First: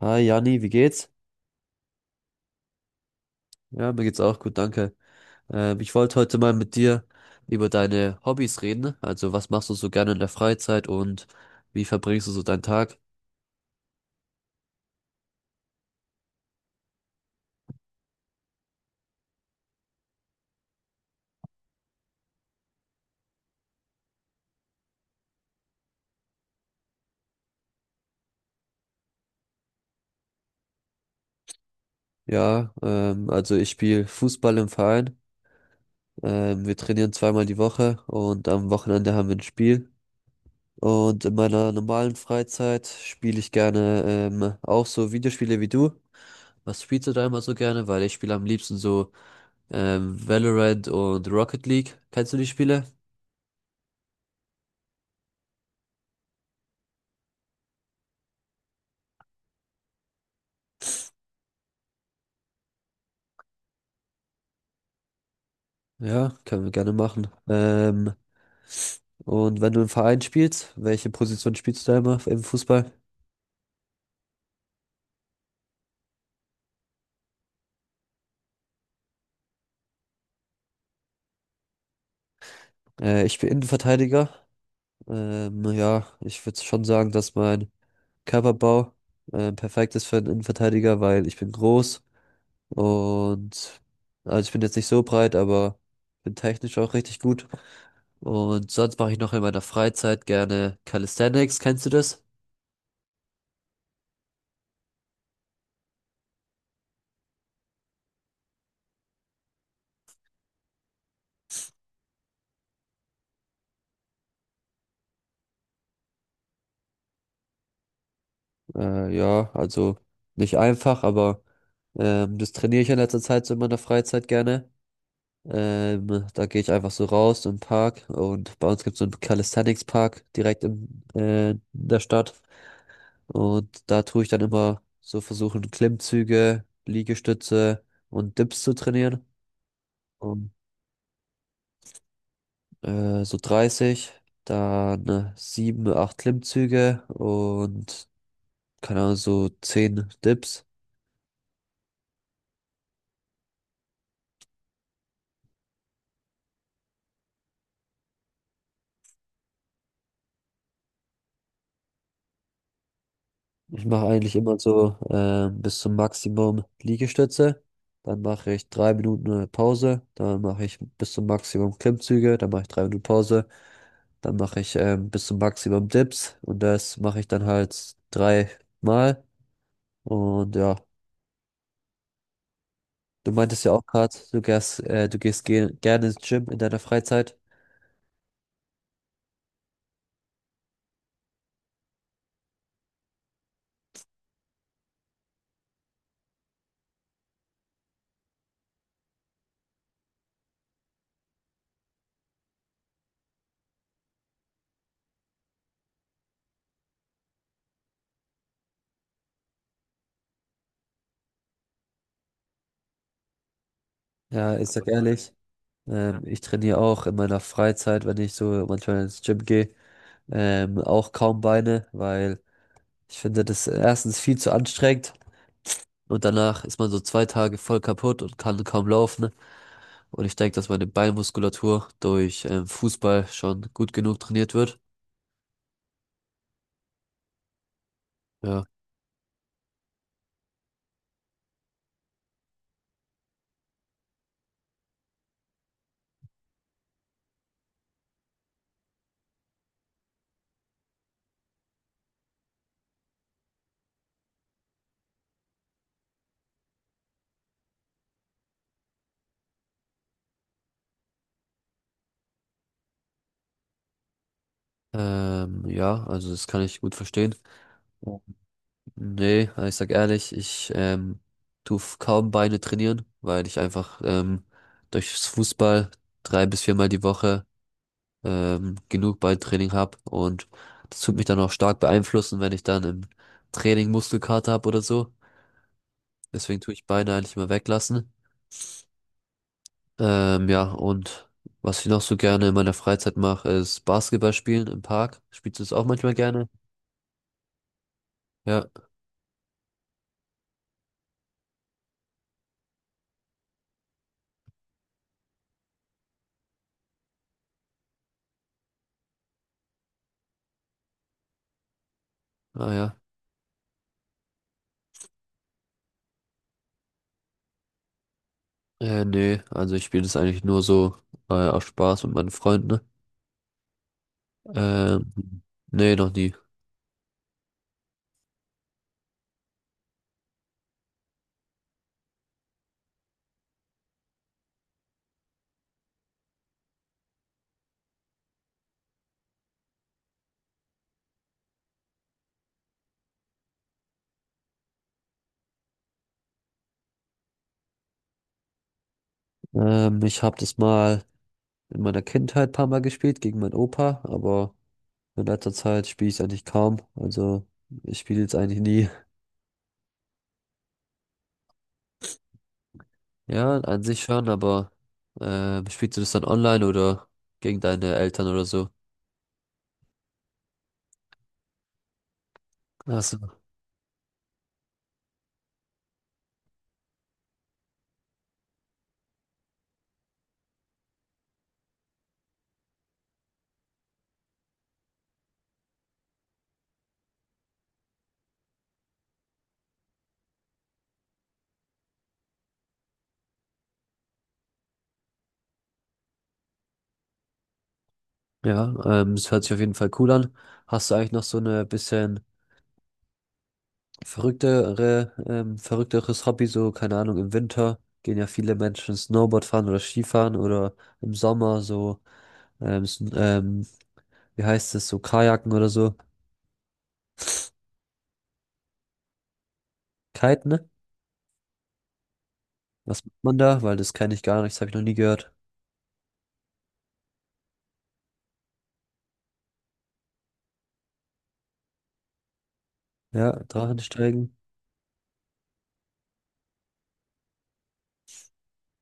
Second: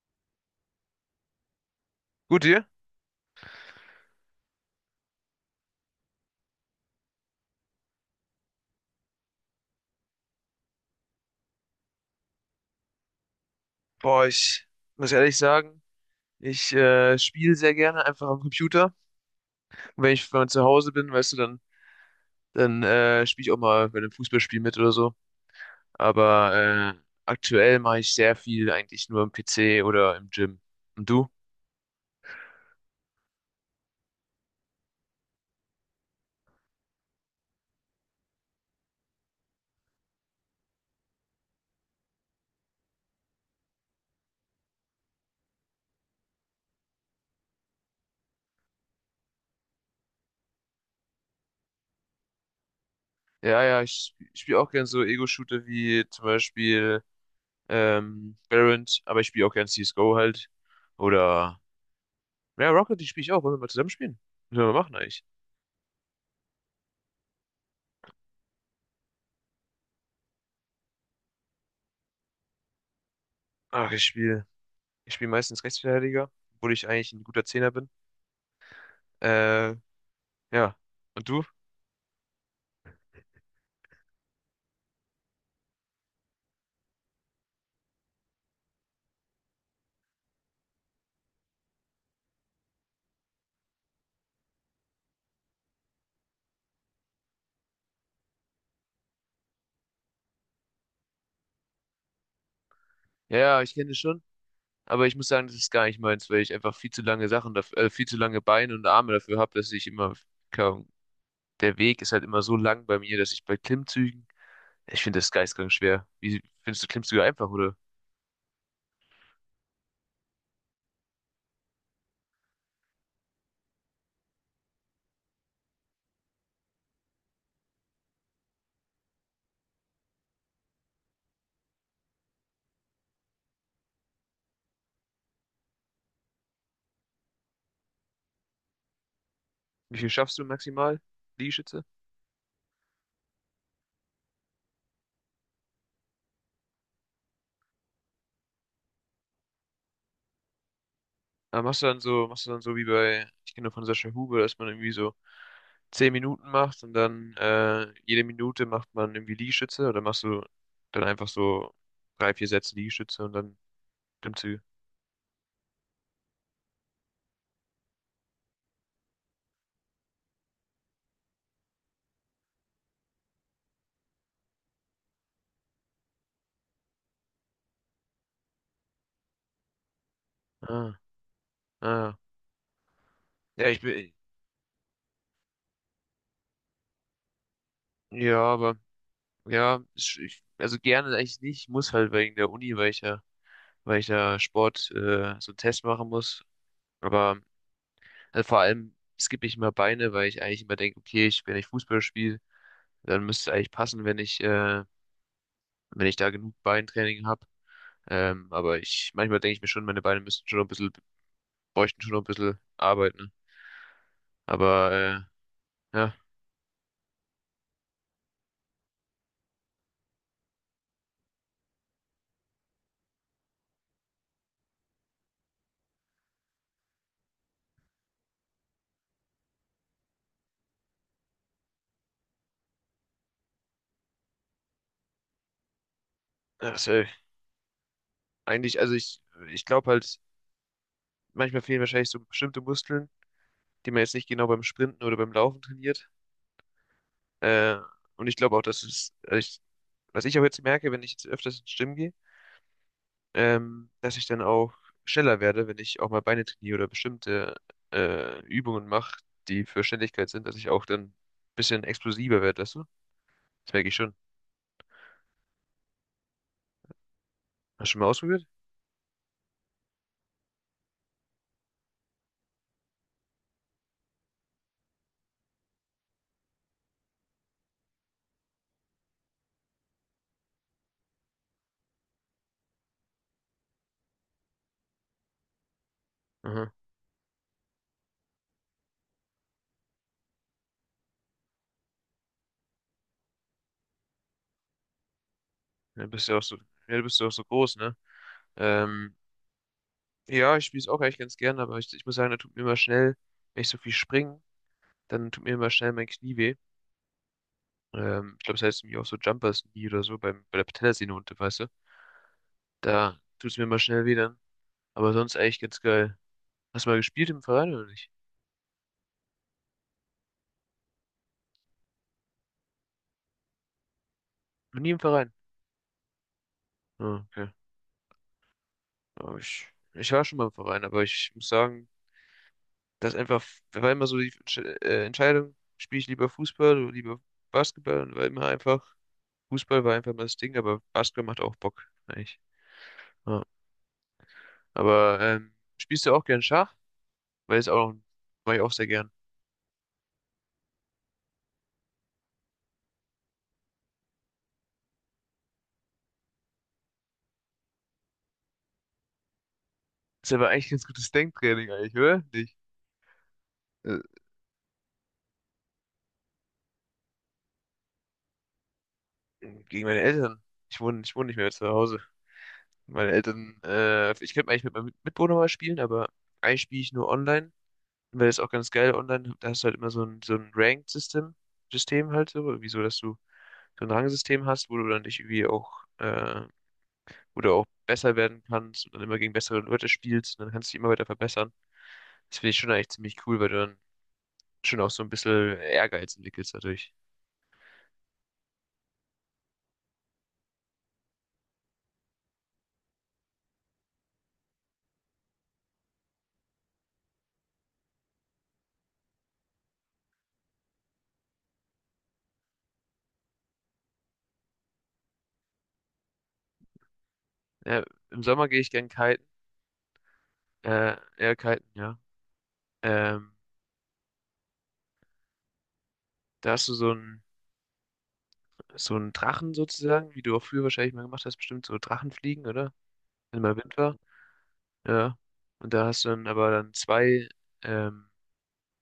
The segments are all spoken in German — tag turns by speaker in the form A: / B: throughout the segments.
A: Hi Jani, wie geht's?
B: Gut, dir?
A: Ja, mir geht's auch gut, danke. Ich wollte heute mal mit dir über deine Hobbys reden. Also, was machst du so gerne in der Freizeit und wie verbringst du so deinen Tag?
B: Boah, ich muss ehrlich sagen, ich spiele sehr gerne einfach am Computer. Und wenn ich mal zu Hause bin, weißt du, dann spiele ich auch mal bei einem Fußballspiel mit oder so. Aber äh, aktuell mache ich sehr viel eigentlich nur am PC oder im Gym. Und du?
A: Ja, also ich spiele Fußball im Verein. Wir trainieren zweimal die Woche und am Wochenende haben wir ein Spiel. Und in meiner normalen Freizeit spiele ich gerne auch so Videospiele wie du. Was spielst du da immer so gerne? Weil ich spiele am liebsten so Valorant und Rocket League. Kennst du die Spiele?
B: Ja, ja, ich spiele auch gern so Ego-Shooter wie zum Beispiel Valorant, aber ich spiele auch gern CSGO halt. Oder, ja, Rocket League spiele ich auch. Wollen wir mal zusammen spielen? Was sollen wir machen eigentlich?
A: Ja, können wir gerne machen. Und wenn du im Verein spielst, welche Position spielst du da immer im Fußball?
B: Ach, Ich spiele meistens Rechtsverteidiger, obwohl ich eigentlich ein guter Zehner bin. Äh, ja. Und du?
A: Ich bin Innenverteidiger. Ja, ich würde schon sagen, dass mein Körperbau perfekt ist für einen Innenverteidiger, weil ich bin groß und also ich bin jetzt nicht so breit, aber bin technisch auch richtig gut. Und sonst mache ich noch in meiner Freizeit gerne Calisthenics. Kennst du das?
B: Ja, ja, ich kenne das schon. Aber ich muss sagen, das ist gar nicht meins, weil ich einfach viel zu lange Beine und Arme dafür habe, dass ich immer, keine Ahnung, der Weg ist halt immer so lang bei mir, dass ich bei Klimmzügen, ich finde das geisteskrank schwer. Wie findest du Klimmzüge einfach, oder?
A: Ja, also nicht einfach, aber das trainiere ich in letzter Zeit so in meiner Freizeit gerne. Da gehe ich einfach so raus im Park und bei uns gibt es so einen Calisthenics-Park direkt in der Stadt. Und da tue ich dann immer so versuchen, Klimmzüge, Liegestütze und Dips zu trainieren.
B: Wie viel schaffst du
A: Und,
B: maximal, Liegestütze?
A: so 30, dann 7, 8 Klimmzüge und keine Ahnung, so 10 Dips.
B: Aber machst du dann so wie bei, ich kenne nur von Sascha Huber, dass man irgendwie so 10 Minuten macht und dann jede Minute macht man irgendwie Liegestütze oder machst du dann einfach so drei, vier Sätze Liegestütze und dann
A: Ich mache eigentlich immer
B: Klimmzüge?
A: so bis zum Maximum Liegestütze. Dann mache ich 3 Minuten eine Pause. Dann mache ich bis zum Maximum Klimmzüge. Dann mache ich drei Minuten Pause. Dann mache ich bis zum Maximum Dips. Und das mache ich dann halt dreimal. Und ja,
B: Ah, ah.
A: du meintest
B: Ja,
A: ja
B: ich
A: auch
B: bin,
A: gerade, du gehst ge gerne ins Gym in deiner Freizeit.
B: ja, aber ja, also gerne eigentlich nicht. Ich muss halt wegen der Uni, weil ich ja Sport so einen Test machen muss. Aber Also vor allem skippe ich immer Beine, weil ich eigentlich immer denke, okay, ich, wenn ich Fußball spiele, dann müsste es eigentlich passen, wenn ich da genug Beintraining habe. Aber ich, manchmal denke ich mir schon, meine Beine müssten schon noch ein bisschen, bräuchten schon noch ein bisschen arbeiten.
A: Ja, ich sag
B: Aber
A: ehrlich,
B: ja,
A: ich trainiere auch in meiner Freizeit, wenn ich so manchmal ins Gym gehe, auch kaum Beine, weil ich finde das erstens viel zu anstrengend und danach ist man so 2 Tage voll kaputt und kann kaum laufen, ne? Und ich denke, dass meine Beinmuskulatur durch Fußball schon gut genug trainiert wird.
B: also
A: Ja.
B: eigentlich, also ich glaube halt, manchmal fehlen wahrscheinlich so bestimmte Muskeln, die man jetzt nicht genau beim Sprinten oder beim Laufen trainiert. Äh, und ich glaube auch, dass es, also ich, was ich auch jetzt merke, wenn ich jetzt öfters ins Gym gehe, dass ich dann auch schneller werde, wenn ich auch mal Beine trainiere oder bestimmte Übungen mache, die für Schnelligkeit sind, dass ich auch dann ein bisschen explosiver werde, weißt du? Das merke ich schon.
A: Ja, also das kann ich gut verstehen.
B: Hast du schon mal
A: Ja.
B: ausprobiert?
A: Nee, also ich sag ehrlich, ich tu kaum Beine trainieren, weil ich einfach durchs Fußball 3 bis 4 Mal die Woche genug Beintraining habe und das tut mich dann auch stark beeinflussen, wenn ich dann im Training Muskelkater habe oder so. Deswegen
B: Aha.
A: tue ich Beine eigentlich immer weglassen. Ja, und was ich noch so gerne in meiner Freizeit mache, ist Basketball spielen im Park. Spielst du das auch
B: Ja,
A: manchmal
B: bist ja auch
A: gerne?
B: so, ja, du bist ja auch so groß, ne?
A: Ja,
B: Ähm, ja, ich spiele es auch eigentlich ganz gern, aber ich muss sagen, da tut mir immer schnell, wenn ich so viel springe, dann tut mir immer schnell mein Knie weh. Ich glaube, es das heißt irgendwie auch so Jumpers Knee oder so bei der Patellasehne unten, weißt du?
A: ah ja.
B: Da tut es mir immer schnell weh dann. Aber sonst eigentlich ganz geil. Hast du mal gespielt im Verein oder nicht?
A: Nee, also ich spiele das eigentlich nur so aus Spaß mit meinen Freunden, ne?
B: Noch nie im Verein.
A: Ähm, Nee, noch nie.
B: Ah, okay. Aber ich war schon mal im Verein, aber ich muss sagen, das einfach, war immer so die Entscheidung, spiele ich lieber Fußball oder lieber Basketball, und war immer einfach, Fußball war einfach mal das Ding, aber Basketball macht auch Bock, eigentlich. Ja. Aber spielst du auch gern Schach? Weil es auch, mache ich auch sehr gern.
A: Ich habe das mal in meiner Kindheit ein paar Mal gespielt gegen meinen Opa, aber in letzter Zeit spiele ich eigentlich kaum. Also ich spiele jetzt eigentlich nie.
B: Ist aber eigentlich ein ganz gutes Denktraining eigentlich, oder? Nicht?
A: Ja, an
B: Äh,
A: sich schon, aber spielst du das dann online oder gegen deine Eltern oder so?
B: Gegen meine Eltern. Ich wohne nicht mehr zu Hause.
A: Achso.
B: Ich könnte eigentlich mit meinem Mitbewohner mal spielen, aber eigentlich spiele ich nur online, weil das ist auch ganz geil online. Da hast du halt immer so ein Ranked-System, System halt so, irgendwie so, dass du so ein Rangsystem hast, wo du auch besser werden kannst und dann immer gegen bessere Leute spielst und dann kannst du dich immer weiter verbessern. Das finde ich schon eigentlich ziemlich cool, weil du dann schon auch so ein bisschen Ehrgeiz entwickelst dadurch.
A: Ja, es hört sich auf jeden Fall cool an. Hast du eigentlich noch so eine bisschen verrückteres Hobby, so, keine Ahnung, im Winter gehen ja viele Menschen Snowboard fahren oder Skifahren oder im Sommer so, ähm, s- ähm, wie heißt es, so Kajaken oder so.
B: Ja, im Sommer gehe ich gern kiten,
A: Kiten, ne?
B: eher kiten, ja.
A: Was macht
B: Ähm,
A: man da? Weil das kenne ich gar nicht, das habe ich noch nie gehört.
B: Da hast du so einen Drachen sozusagen, wie du auch früher wahrscheinlich mal gemacht hast, bestimmt so Drachenfliegen oder?
A: Ja,
B: Wenn mal Wind war.
A: Drachensteigen.
B: Ja. Und da hast du dann aber dann ähm,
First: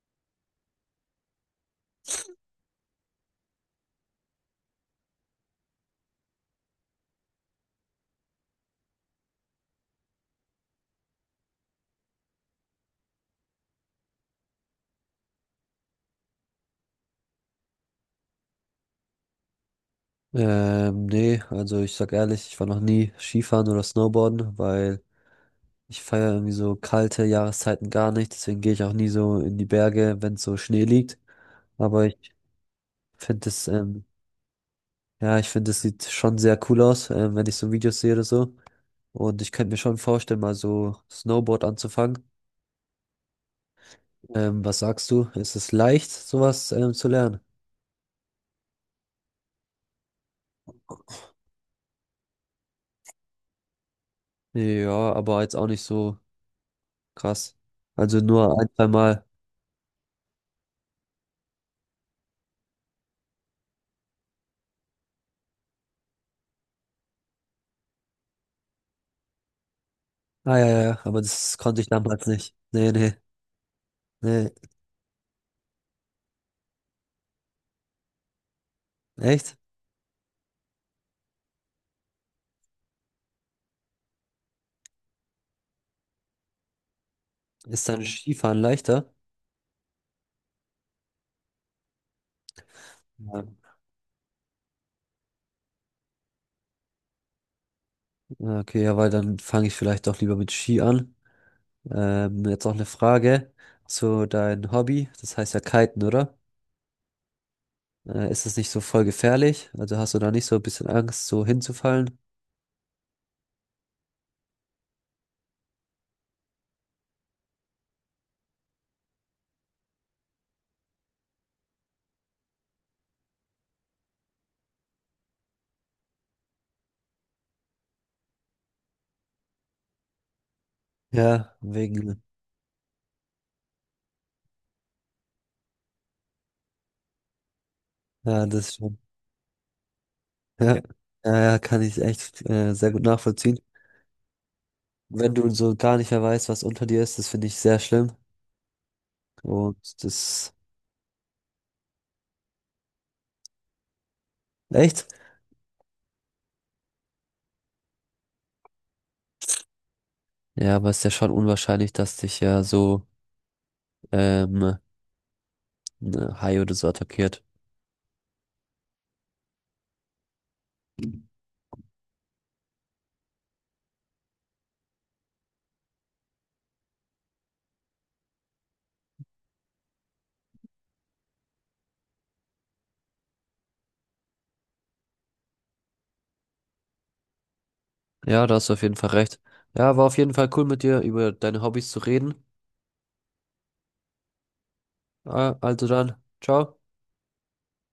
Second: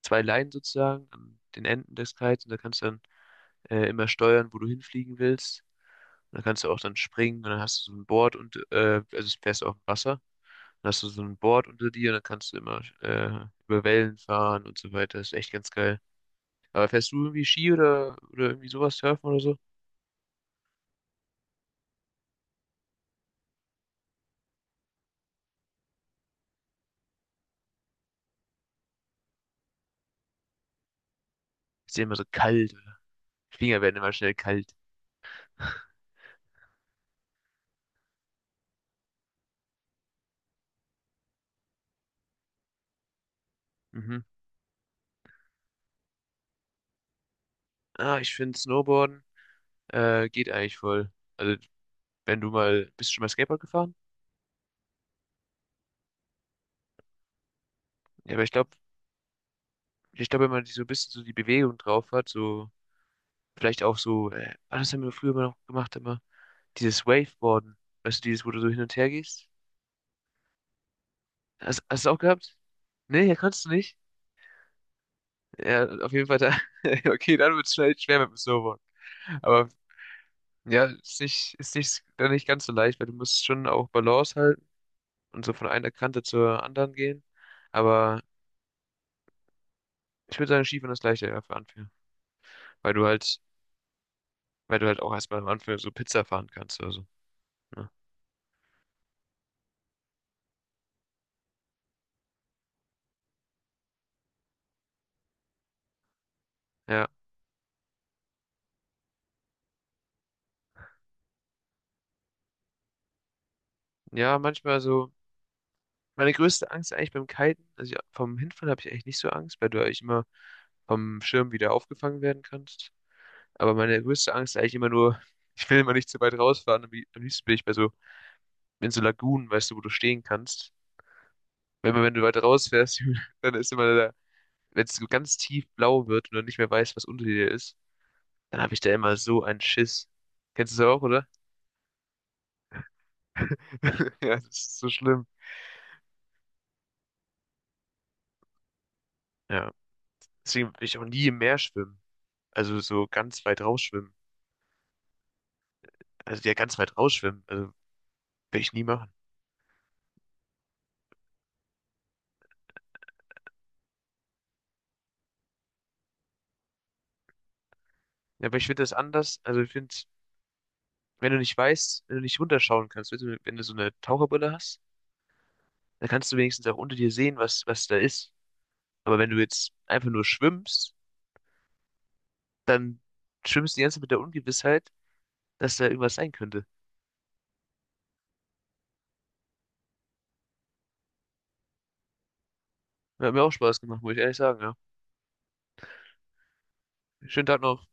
B: zwei Leinen sozusagen an den Enden des Kites und da kannst du dann immer steuern, wo du hinfliegen willst. Und dann kannst du auch dann springen und dann hast du so ein Board und also es fährst auf dem Wasser. Dann hast du so ein Board unter dir und dann kannst du immer über Wellen fahren und so weiter. Das ist echt ganz geil. Aber fährst du irgendwie Ski oder irgendwie sowas, Surfen oder so?
A: Nee, also ich sag ehrlich, ich war noch nie Skifahren oder Snowboarden, weil ich feiere irgendwie so kalte Jahreszeiten gar nicht. Deswegen gehe ich auch nie so in die Berge, wenn so Schnee liegt.
B: Ist dir
A: Aber
B: immer
A: ich
B: so kalt.
A: finde es,
B: Finger werden immer schnell kalt.
A: ja, ich finde, es sieht schon sehr cool aus, wenn ich so Videos sehe oder so. Und ich könnte mir schon vorstellen, mal so Snowboard anzufangen.
B: Mhm.
A: Was sagst du? Ist es leicht, sowas zu lernen?
B: Ah, ich finde Snowboarden geht eigentlich voll. Also, wenn du mal, bist du schon mal Skateboard gefahren?
A: Ja, aber jetzt auch nicht so krass. Also
B: Ja, aber ich
A: nur ein,
B: glaube,
A: zwei Mal.
B: ich glaube, wenn man die so ein bisschen so die Bewegung drauf hat, so vielleicht auch das haben wir früher immer noch gemacht, immer dieses Waveboarden. Weißt du, dieses, wo du so hin und her gehst?
A: Ah ja, ja, ja, aber das konnte
B: Hast,
A: ich
B: hast du auch
A: damals nicht.
B: gehabt?
A: Nee, nee,
B: Nee, ja, kannst du nicht.
A: nee.
B: Ja, auf jeden Fall da. Okay, dann wird es schnell schwer mit dem Snowboard.
A: Echt?
B: Aber ja, ist nicht, dann nicht ganz so leicht, weil du musst schon auch Balance halten und so von einer Kante zur anderen gehen.
A: Ist dann
B: Aber
A: Skifahren leichter?
B: ich würde sagen, Skifahren ist leichter, ja, für Anfänger. Weil du halt,
A: Ja.
B: weil du halt auch erstmal am Anfang so Pizza fahren kannst oder so. Ne?
A: Ja, okay, ja, weil dann fange ich vielleicht doch lieber mit Ski an. Jetzt noch eine Frage zu deinem Hobby. Das heißt ja Kiten, oder?
B: Ja.
A: Ist das nicht so voll gefährlich? Also hast du da nicht so ein bisschen Angst, so hinzufallen?
B: Ja, manchmal so. Meine größte Angst eigentlich beim Kiten, also ich, vom Hinfall habe ich eigentlich nicht so Angst, weil du eigentlich immer vom Schirm wieder aufgefangen werden kannst. Aber meine größte Angst ist eigentlich immer nur, ich will immer nicht zu weit rausfahren. Am liebsten bin ich in so Lagunen, weißt du, wo du stehen kannst.
A: Ja,
B: Wenn
A: wegen,
B: du weit rausfährst, dann ist immer wenn es so ganz tief blau wird und du nicht mehr weißt, was unter dir ist,
A: ja,
B: dann
A: das
B: habe ich da
A: schon.
B: immer so einen Schiss. Kennst
A: Ja,
B: du das auch, oder?
A: ja, ja, kann ich echt sehr gut nachvollziehen.
B: Ja, das ist so schlimm.
A: Wenn du so gar nicht mehr weißt, was unter dir ist, das finde ich sehr schlimm.
B: Ja,
A: Und das,
B: deswegen will ich auch nie im Meer schwimmen. Also so ganz weit rausschwimmen.
A: echt?
B: Also ja, ganz weit rausschwimmen. Also will ich nie machen.
A: Ja, aber ist ja schon unwahrscheinlich, dass dich ja so ähm, ein Hai oder so attackiert.
B: Ja, aber ich finde das anders. Also ich finde, wenn du nicht weißt, wenn du nicht runterschauen kannst, weißt du, wenn du so eine Taucherbrille hast, dann kannst du wenigstens auch unter dir sehen, was da ist. Aber wenn du jetzt einfach nur schwimmst, dann schwimmst du die ganze Zeit mit der Ungewissheit, dass da irgendwas sein könnte.
A: Ja, da hast du auf jeden Fall recht. Ja, war auf jeden Fall cool mit dir über deine Hobbys zu reden.
B: Hat mir auch Spaß gemacht, muss ich ehrlich sagen, ja.
A: Ah, also dann, ciao.
B: Schönen Tag noch.